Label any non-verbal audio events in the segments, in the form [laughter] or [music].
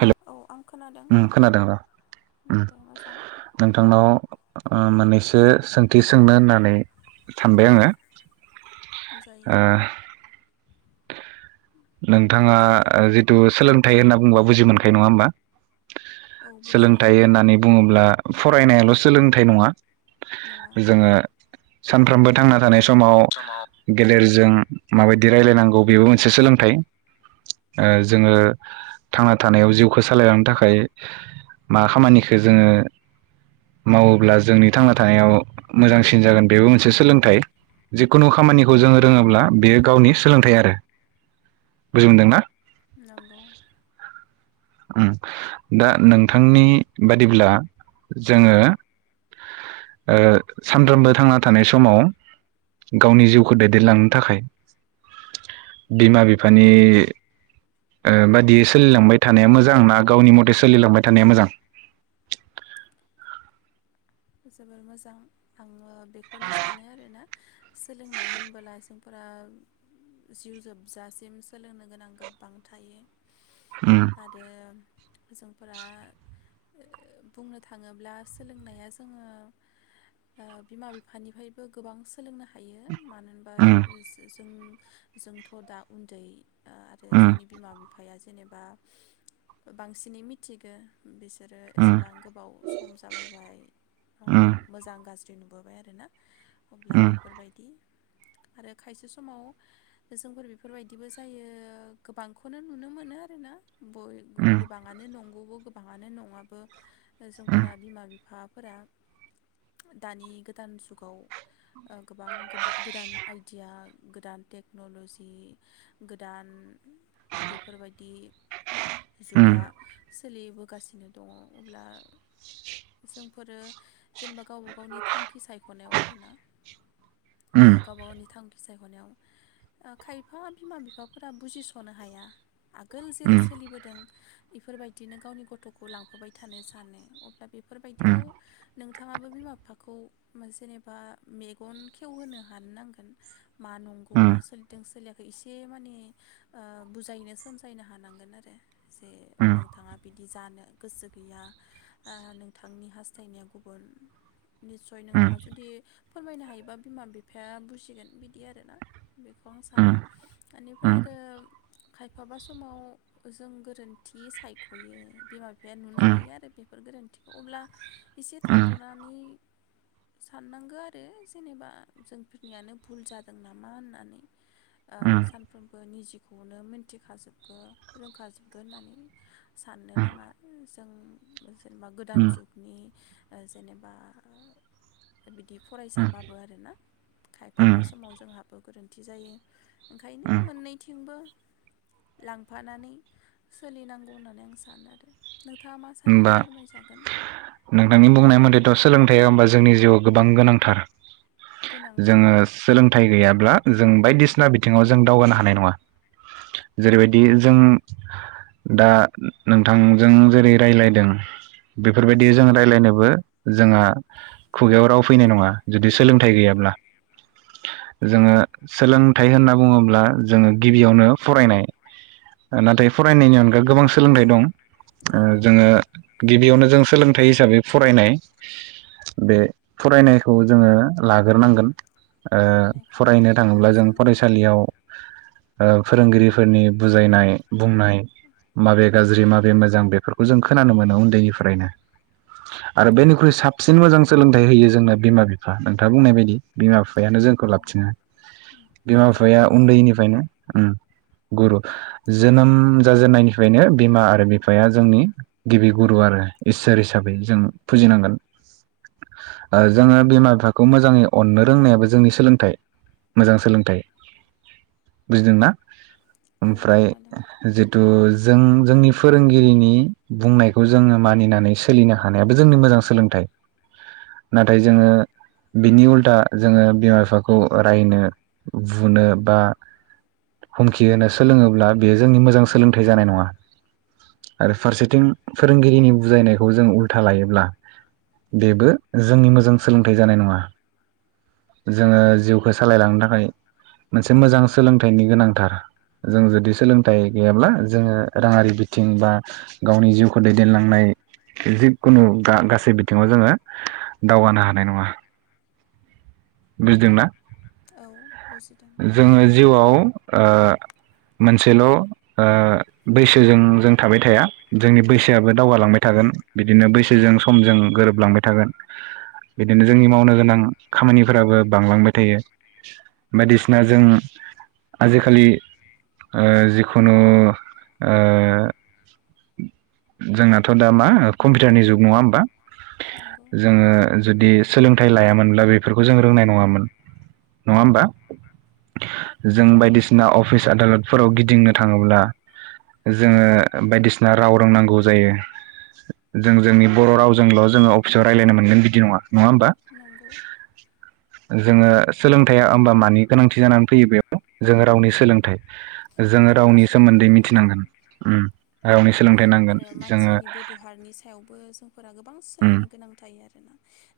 हेल' औ आं। खोनादों उम खोनादों र' उम दे मोजां नोंथांनाव ओ माने एसे सोंथि सोंनो होननानै सानबाय आङो। जायो। ओ नोंथाङा टपिकखौ लादो जिथु सोलोंथाइ होनना बुंबा बुजि मोनखायो नङा होमबा? औ बुजियो सोलोंथाइ होननानै बुङोब्ला फरायनायाल' सोलोंथाइ नङा नङा जोङो सानफ्रोमबो थांना थानाय समाव गेलेरजों माबायदि रायलायनांगौ बेबो मोनसे सोलों थाय। ओ जोङो थांना थानायाव जिउखौ सालायलांनो थाखाय मा खामानिखौ जोङो मावोब्ला जोंनि थांना थानायाव मोजांसिन जागोन बेबो मोनसे सोलोंथाइ। जिखुनु खामानिखौ जोङो रोङोब्ला बेयो गावनि सोलोंथाइ आरो। बुजि मोनदों ना? नंगौ उम दा नोंथांनि बादिब्ला जोङो ओ सानफ्रोमबो थांना थानाय समाव गावनि जिउखौ दैदेनलांनो थाखाय बिमा बिफानि ओ बादियै सोलिलांबाय थानाय मोजां ना गावनि मथे सोलिलांबाय थानाया मोजां? जोबोर मोजां आङो बेखौनो सानो आरोना सोलोंनाय होनबोला जोंफोरा जिउ जोबजासिम सोलोंनो गोनां गोबां थायो। उम आरो जोंफोरा ओ बुंनो थाङोब्ला सोलोंनाया जो जोङो ओ बिमा बिफानिफायबो गोबां सोलोंनो हायो मानो होनबा उम जो-जों जोंथ दा उन्दै आ आरो उम जोंनि बिमा बिफा फाया जेनेबा बांसिनै मिथिगो बेस सोरो एसेबां गोबाव सम जाबोबाय आ उम मोजां गाज जे नुबोबाय आरो ना। अब्ला उम बेफोरबायदि आरो खायसे समाव जोंफोर बेफोरबायदिबो जायो गोबांखौनो नुनो मोनो आरोना। बय गो गोबांआनो नं [unintelligible] बो गोबाङानो नङाबो जोंफोरा बिमा बिफ फोरा दानि गोदान जुगाव ओ गोबां गोबा गोदान आइडिया गोदान टेक्नलजि गोदान बेफोरबायदि जुगा सोलिबोगासिनो दङ अब्ला जों फोरो जेनेबा गावबा गावनि थांखि सायख'नायाव आरोना उम ओ गावबा गावनि थांखि सायख'नायाव ओ खायफा बिमा बिफाफोरा बुजिस'नो हाया आगोल जेरै सोलिबोदों बेफोरबायदिनो गावनि गथ'खौ लांफाय थानो सानो अब्ला बेफोरबायदि उम बिदियाव नोंथाङाबो बिमा बिफाखौ जेनेबा मेगन खेवहोनो हानो नांगोन मा नंगौ मा सोलिदों सोलियाखै एसे माने ओ बुजायनो सोमजायनो हानांगोन आरो जे नोंथाङा बिदि जानो गोसो गैया आ नोंथांनि हास्थायनाया गुबुन निस्सय उम नोंथाङा जुदि फोरमायनो हायोबा बिमा बिफाया बुजिगोन बिदि आरोना बेखौ आं उम सानो उम इनिफ्राय आरो खायफाबा समाव जों गोरोन्थि सायख'यो बिमा बिफाया नुनो हायो आरो बेफोर गोरोन्थि अब्ला एसे होमबा थाथनानै साननांगौ आरो जेनेबा जोंफोरनियानो भुल जादों नामा होननानै ओ सानफ्रोमबो निजिखौनो मिथिखाजोबगो रोंखाजोबगो होननानै साननो नाङा जों जेनेबा दान जुगनि ओ जेनेबा बिदि फरायसाबाबो आरोना खायफाबा समाव जोंहाबो गोरोन्थि जायो ओंखायनो मोननैथिंबो लांफानानै सोलिनांगौ होननानै आं सानो आरो नो नोंथांङा मा सानो फोरमायजा नोंथांनि बुंनाय मथेथ' सोलोंथाइया होमबा जोंनि जिउआव गोबां गोनांथार। गोनांथार जोङो सोलोंथाइ गैया [unintelligible] जों बायदिसिना बिथिङाव जों दावगानो हानाय नङा जेरैबायदि जों दा नोंथांजों जेरै रायज्लायदों बेफोरबायदि जों रायज्लायनोबो जोंहा खुगायाव राव फैनाय नङा जुदि सोलोंथाइ गैयाब्ला। फैया जोङो सोलों थाय होनना बुङोब्ला जोङो गिबियावनो फरायनाय नाथाय फरायनायनि अनगा गोबां सोलोंथाइ दं। दङ। ओ जोङो गिबियावनो जों सोलोंथाइ हिसाबै फरायनाय बे फरायनायखौ जोङो लाग्रोनांगोन। ओ फरायनायखौ फरायनो लाग्रोगोन थाङोब्ला जों जोङो फरायसालियाव ओ फोरोंगिरिफोरनि बुजायनाय बुंनाय माबे बुंनाय गाज्रि माबे मोजां बेफोरखौ खोनानो मोनो उन्दैनिफ्रायनो आरो बेनिख्रुइ साबसिन मोजां सोलोंथाइ होयो जोंनो बिमा बिफा नोंथाङा बुंनाय बायदि बिमा बि बिमा बिफायानो औ जोंखौ लाबथिङो बिमा गिबिया बिफाया बेनो आरो उन्दैनिफ्रायनो ओम गुरु जोनोम जाजेननायनिफ्रायनो बिमा आरो बिफाया जोंनि गिबि गुरु आरो इसोर हिसाबै जों फुजिनांगोन जोङो बिमा बिफाखौ मोजाङै अननो रोंनायाबो जोंनि सोलोंथाइ मोजां सोलोंथाइ बुजिदोंना। औ ओमफ्राय खोनादों जिथ जों जोंनि फोरोंगिरिनि बुंनायखौ जोङो मानिनानै सोलिनो हानायाबो जोंनि मोजां सोलोंथाइ नाथाय जोङो बिनि उल्था जोङो बिमा बिफाखौ रायनो बुनो बा हुमखि होनो सोलोङोब्ला बेयो जोंनि मोजां सोलोंथाइ जानाय नङा आरो। फारसेथिं फोरोंगिरिनि बुजायनायखौ जों उल्था लायोब्ला बेबो जोंनि मोजां सोलोंथाइ जानाय नङा जोङो जिउखौ सालायलांनो थाखाय मोनसे मोजां सोलोंथाइनि गोनांथार जों जुदि सोलोंथाइ गैयाब्ला जोङो राङारि बिथिं बा गावनि जिउखौ दैदेनलांनाय जिखुनु गासै बिथिङाव जोङो दावगानो हानाय नङा। बुजिदोंना? औ बुजिदों जोङो जिउआव मोनसेल' बैसोजों जों थाबाय थाया जोंनि बैसोआआबो दावगालांबाय थागोन बिदिनो बैसोजों समजों गोरोबलांबाय थागोन बिदिनो जोंनि मावनो गोनां खामानिफोराबो बांलांबाय थायो। बायदिसिना जों आजिखालि जिखुनु जोंनाथ' दा मा कम्पिउटारनि जुग नङा होमबा नंगौ जोङो जुदि सोलोंथाइ लायामोनब्ला बेफोरखौ जों रोंनाय नङामोन नङा होमबा? जों बायदिसिना अफिस आदालतफोराव गिदिंनो थाङोब्ला जोङो बायदिसिना राव रोंनांगौ जायो जों जोंनि बर' रावजोंल' जोङो अफिसाव रायज्लायनो मोनगोन बिदि नङा। नङा होमबा? नंगौ जोङो सोलोंथाइया होमबा मानि गोनांथि जानानै फैयो बेयाव जोङो रावनि सोलोंथाइ जोङो रावनि सोमोन्दै सोलोंथाइ नांगोन मिथिनांगोन उम रावनिस आरो मानसिनि बेब'हारनि सायावबो जोंफोरा गोबां उम सोलोंनो गोनां थायो आरो।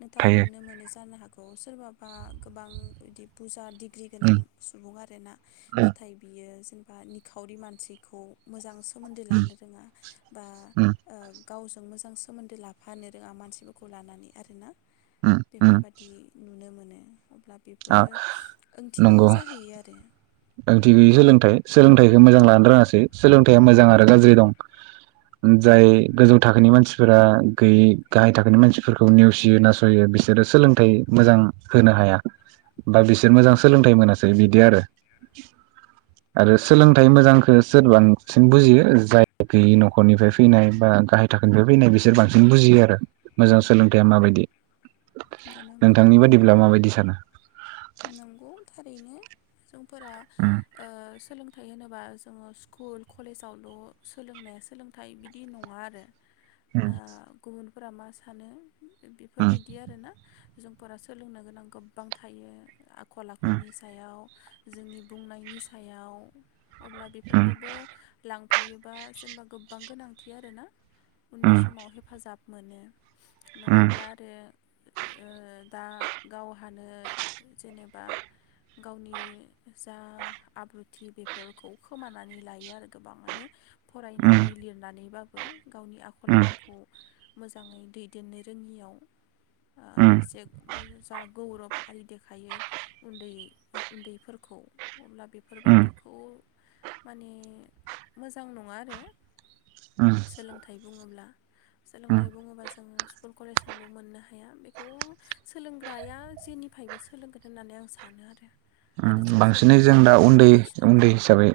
नोंथाङा थायो नुनो मोनो जानो हागौ सोरबा? बा गोबां बिदि फुजा दिग सिख्रि गोनां उम सुबुं आरोना उम नाथाय बियो जेनेबा निखावरि मानसिखौ मोजांसि सोमोन्दो लानो रोङा। बा उम ओ गावजों मोजां सोमोन्दो लाफानो रोङा मानसिफोरखौ लानानै आरो ना। उम उम बेफोरबादि नुनो मोन [unintelligible] अब्ला आ बेफोरो ओंथि गैयै नंगौ जाहैयो आरो। ओंथि गैयै सोलोंथाइ सोलोंथाइखौ मोजां लानो रोङासै सोलोंथाइया मोजां आरो गाज्रि दं जाय गोजौ थाखोनि मानसिफोरा गैयै गाहाय थाखोनि मानसिफोरखौ नेवसियो नासययो बिसोरो सोलोंथाइ मोजां होनो हाया बा बिसोर मोजां सोलोंथाइ मोनासै बिदि आरो। आरो सोलोंथाइ मोजांखौ सोर बांसिन बुजियो जाय गैयि न'खरनिफ्राय फैनाय बा गाहाय थाखोनिफ्राय फैनाय बिसोर बांसिन बुजियो आरो मोजां सोलोंथाइया माबायदि। नुनो मोनो नोंथांनि बाददिब्ला माबायदि थनो नंगौ थारैनो जों फोरा उम ओ सोलोंथाइ होनोबा जो जोङो स्कुल कलेजावल' सोलोंनाया सोलोंथाइ बिदि नङा आरो। उम फोरा मा सानो उम बेफोरबायदि आरोना जोंफोरा सोलोंनो गोनां गोबां थायो। खलाखलनि सायाव जोंनि बुंनायनि सायाव अब्ला उम बेफोरखौबो लां फायोबा जेनेबा गोबां गोनांथि आरोना उननि उम समाव हेफाजाब मोनो। उम नङाब्ला आरो ओ दा गावहानो जेनेबा गावनि जा आब्रुथि बेफोरखौ खोमानानै लायो आरो गोबाङानो। फरायनानै लिरनानै बा बो गावनि आखल आखुखौ मोजाङै दैदेननो रोङियाव ओ एसे ओ जा गौरब आरि दे खायो उन्दैफोर उन्दैफोरखौ अब्ला उम उम बेफोरबादिखौ माने मोजां नङा आरो सोलोंथाइ बुङोब्ला उम सोलोंथाइ बुङोबा जोङो स्कुल कलेजावल' मोननो हाया बेखौ सोलोंग्राया जेनिफ्रायबो सो सोलोंगोन होननानै आं सानो आरो आरो उम जों बांसिनै सोलोंबाय जों दा थानांगोन उन्दै होननानै सानो उन्दै हिसाबै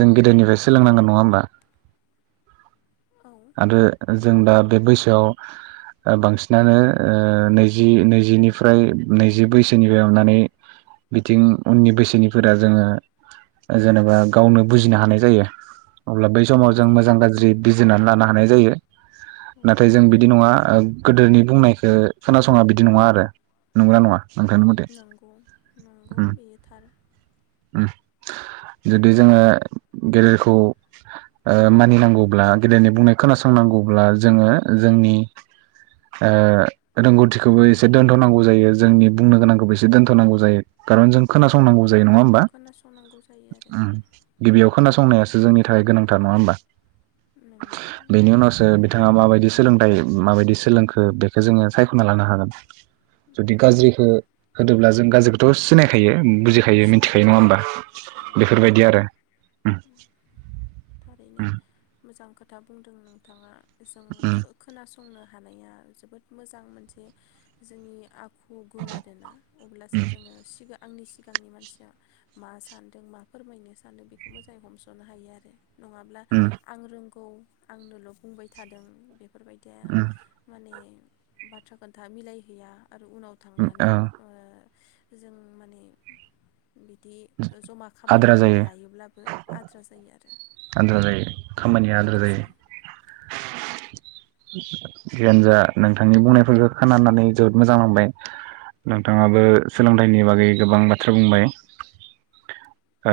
जों गेदेरनिफ्राय स सोलोंनांगोन नङा होमबा? आं औ आरो जों दा बे बैसोआव ओ बांसिनानो ओ नैजि नैजिनिफ्राय नैजि बैसोनिफ्राय अननानै बिथिं उननि बैसोनिफोरा जोङो ओ जेनेबा गावनो बुजिनो हानाय जायो अब्ला बैस समाव जों मोजां जायो गाज्रि बिजिरनानै ला ना हानाय जायो। नाथाय जों थारैनो बिदि नङा ओ गोदोनि बुंनायखो खोनासङा बिदि नङा आरो नंगौना नङा? नोंथांनि मथे नंगौ नंगौ उम बेयो थार। उम जुदि जोङो गेदेरखौ ओ मानिनांगौब्ला गेदेरनि बुंनायख खोनासंनांगौब्ला जोङो ओ जोंनि ओ रोंगौथिखौबो एसे दोन्थ'नांगौ जायो जोंनि बुंनो गोनांखौबो एसे दोनथ'नांगौ जायो। कारन जों औ खोनासंनांगौ जायो नङा होमबा? खोनासंनांगौ जायो आरो उम गिबियाव खोनासं संनायासो जोंनि थाखाय गोनांथार नङा होमबा? नोंगौ। बेनि उनावसो बिथाङा माबायदि सोलोंथाइ माबायदि सोलोंखो बेखौ जोङो सायख'ना लानो हागोन। जुदि नंगौ गाज्रिखो होदोब्ला जों गाज्रिखौथ' सिनायखायो उम बुजिखायो मिथिखायो नङा सिनायखागोन होमबा नंगौ बेफोरबायदि आरो उम उम था बुंदों नोंथाङा। जों खो-खोनास फसंनो हानाया जोबोद मोजां मोनसे जोंनि आखु गुन आरोना अब्लासो उम जोङो सिगां आंनि सिगांनि मानसिया मा सानदों मा फोरमायनो सानदों बेखौ मोजाङै हमस'नो हायो आरो नङाब्ला उम आं रोंगौ औ आंदोलन बुंबाय थादों बे बेफोरबायदिया उम माने बाथ्रा खोन्था मिलायहैया आरो उनाव उम औ थांनानै जों माने बिदि जमा खामानि आद्रा मावनो जायो लायोब्लाबो आद्रा जायो आरो आद्रा जायो। खामानिया आद्रा जायो जियानो जा नोंथांनि बुंनायफोरखौ खोनानानै जोबोद मोजां मोनबाय नोंथाङाबो सोलोंथाइनि बागै गोबां बाथ्रा बुंबाय ओ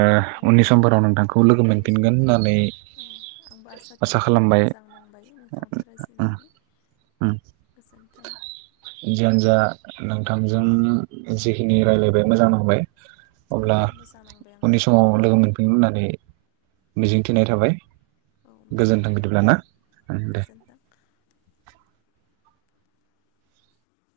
उननि समफोराव नोंथांखौ लोगो मोनफिनगोन। उनफोराव होननानै आं आंबो आसा थिबाय मोजां नांबाय नोंथांजों उम रायज्लायनानै उम गोजोन्थों। जियानो जा नोंथांजों जिखिनि रायज्लायबाय मोजां नांबाय। औ अब्ला मोजां नांबाय उननि आंबो समाव लोगो मोनफिनगोन होननानै मिजिंथिनाय थाबाय। औ गोजोन्थों मिजिंथिबाय बिदिब्ला आंबो ना गोजोन्थों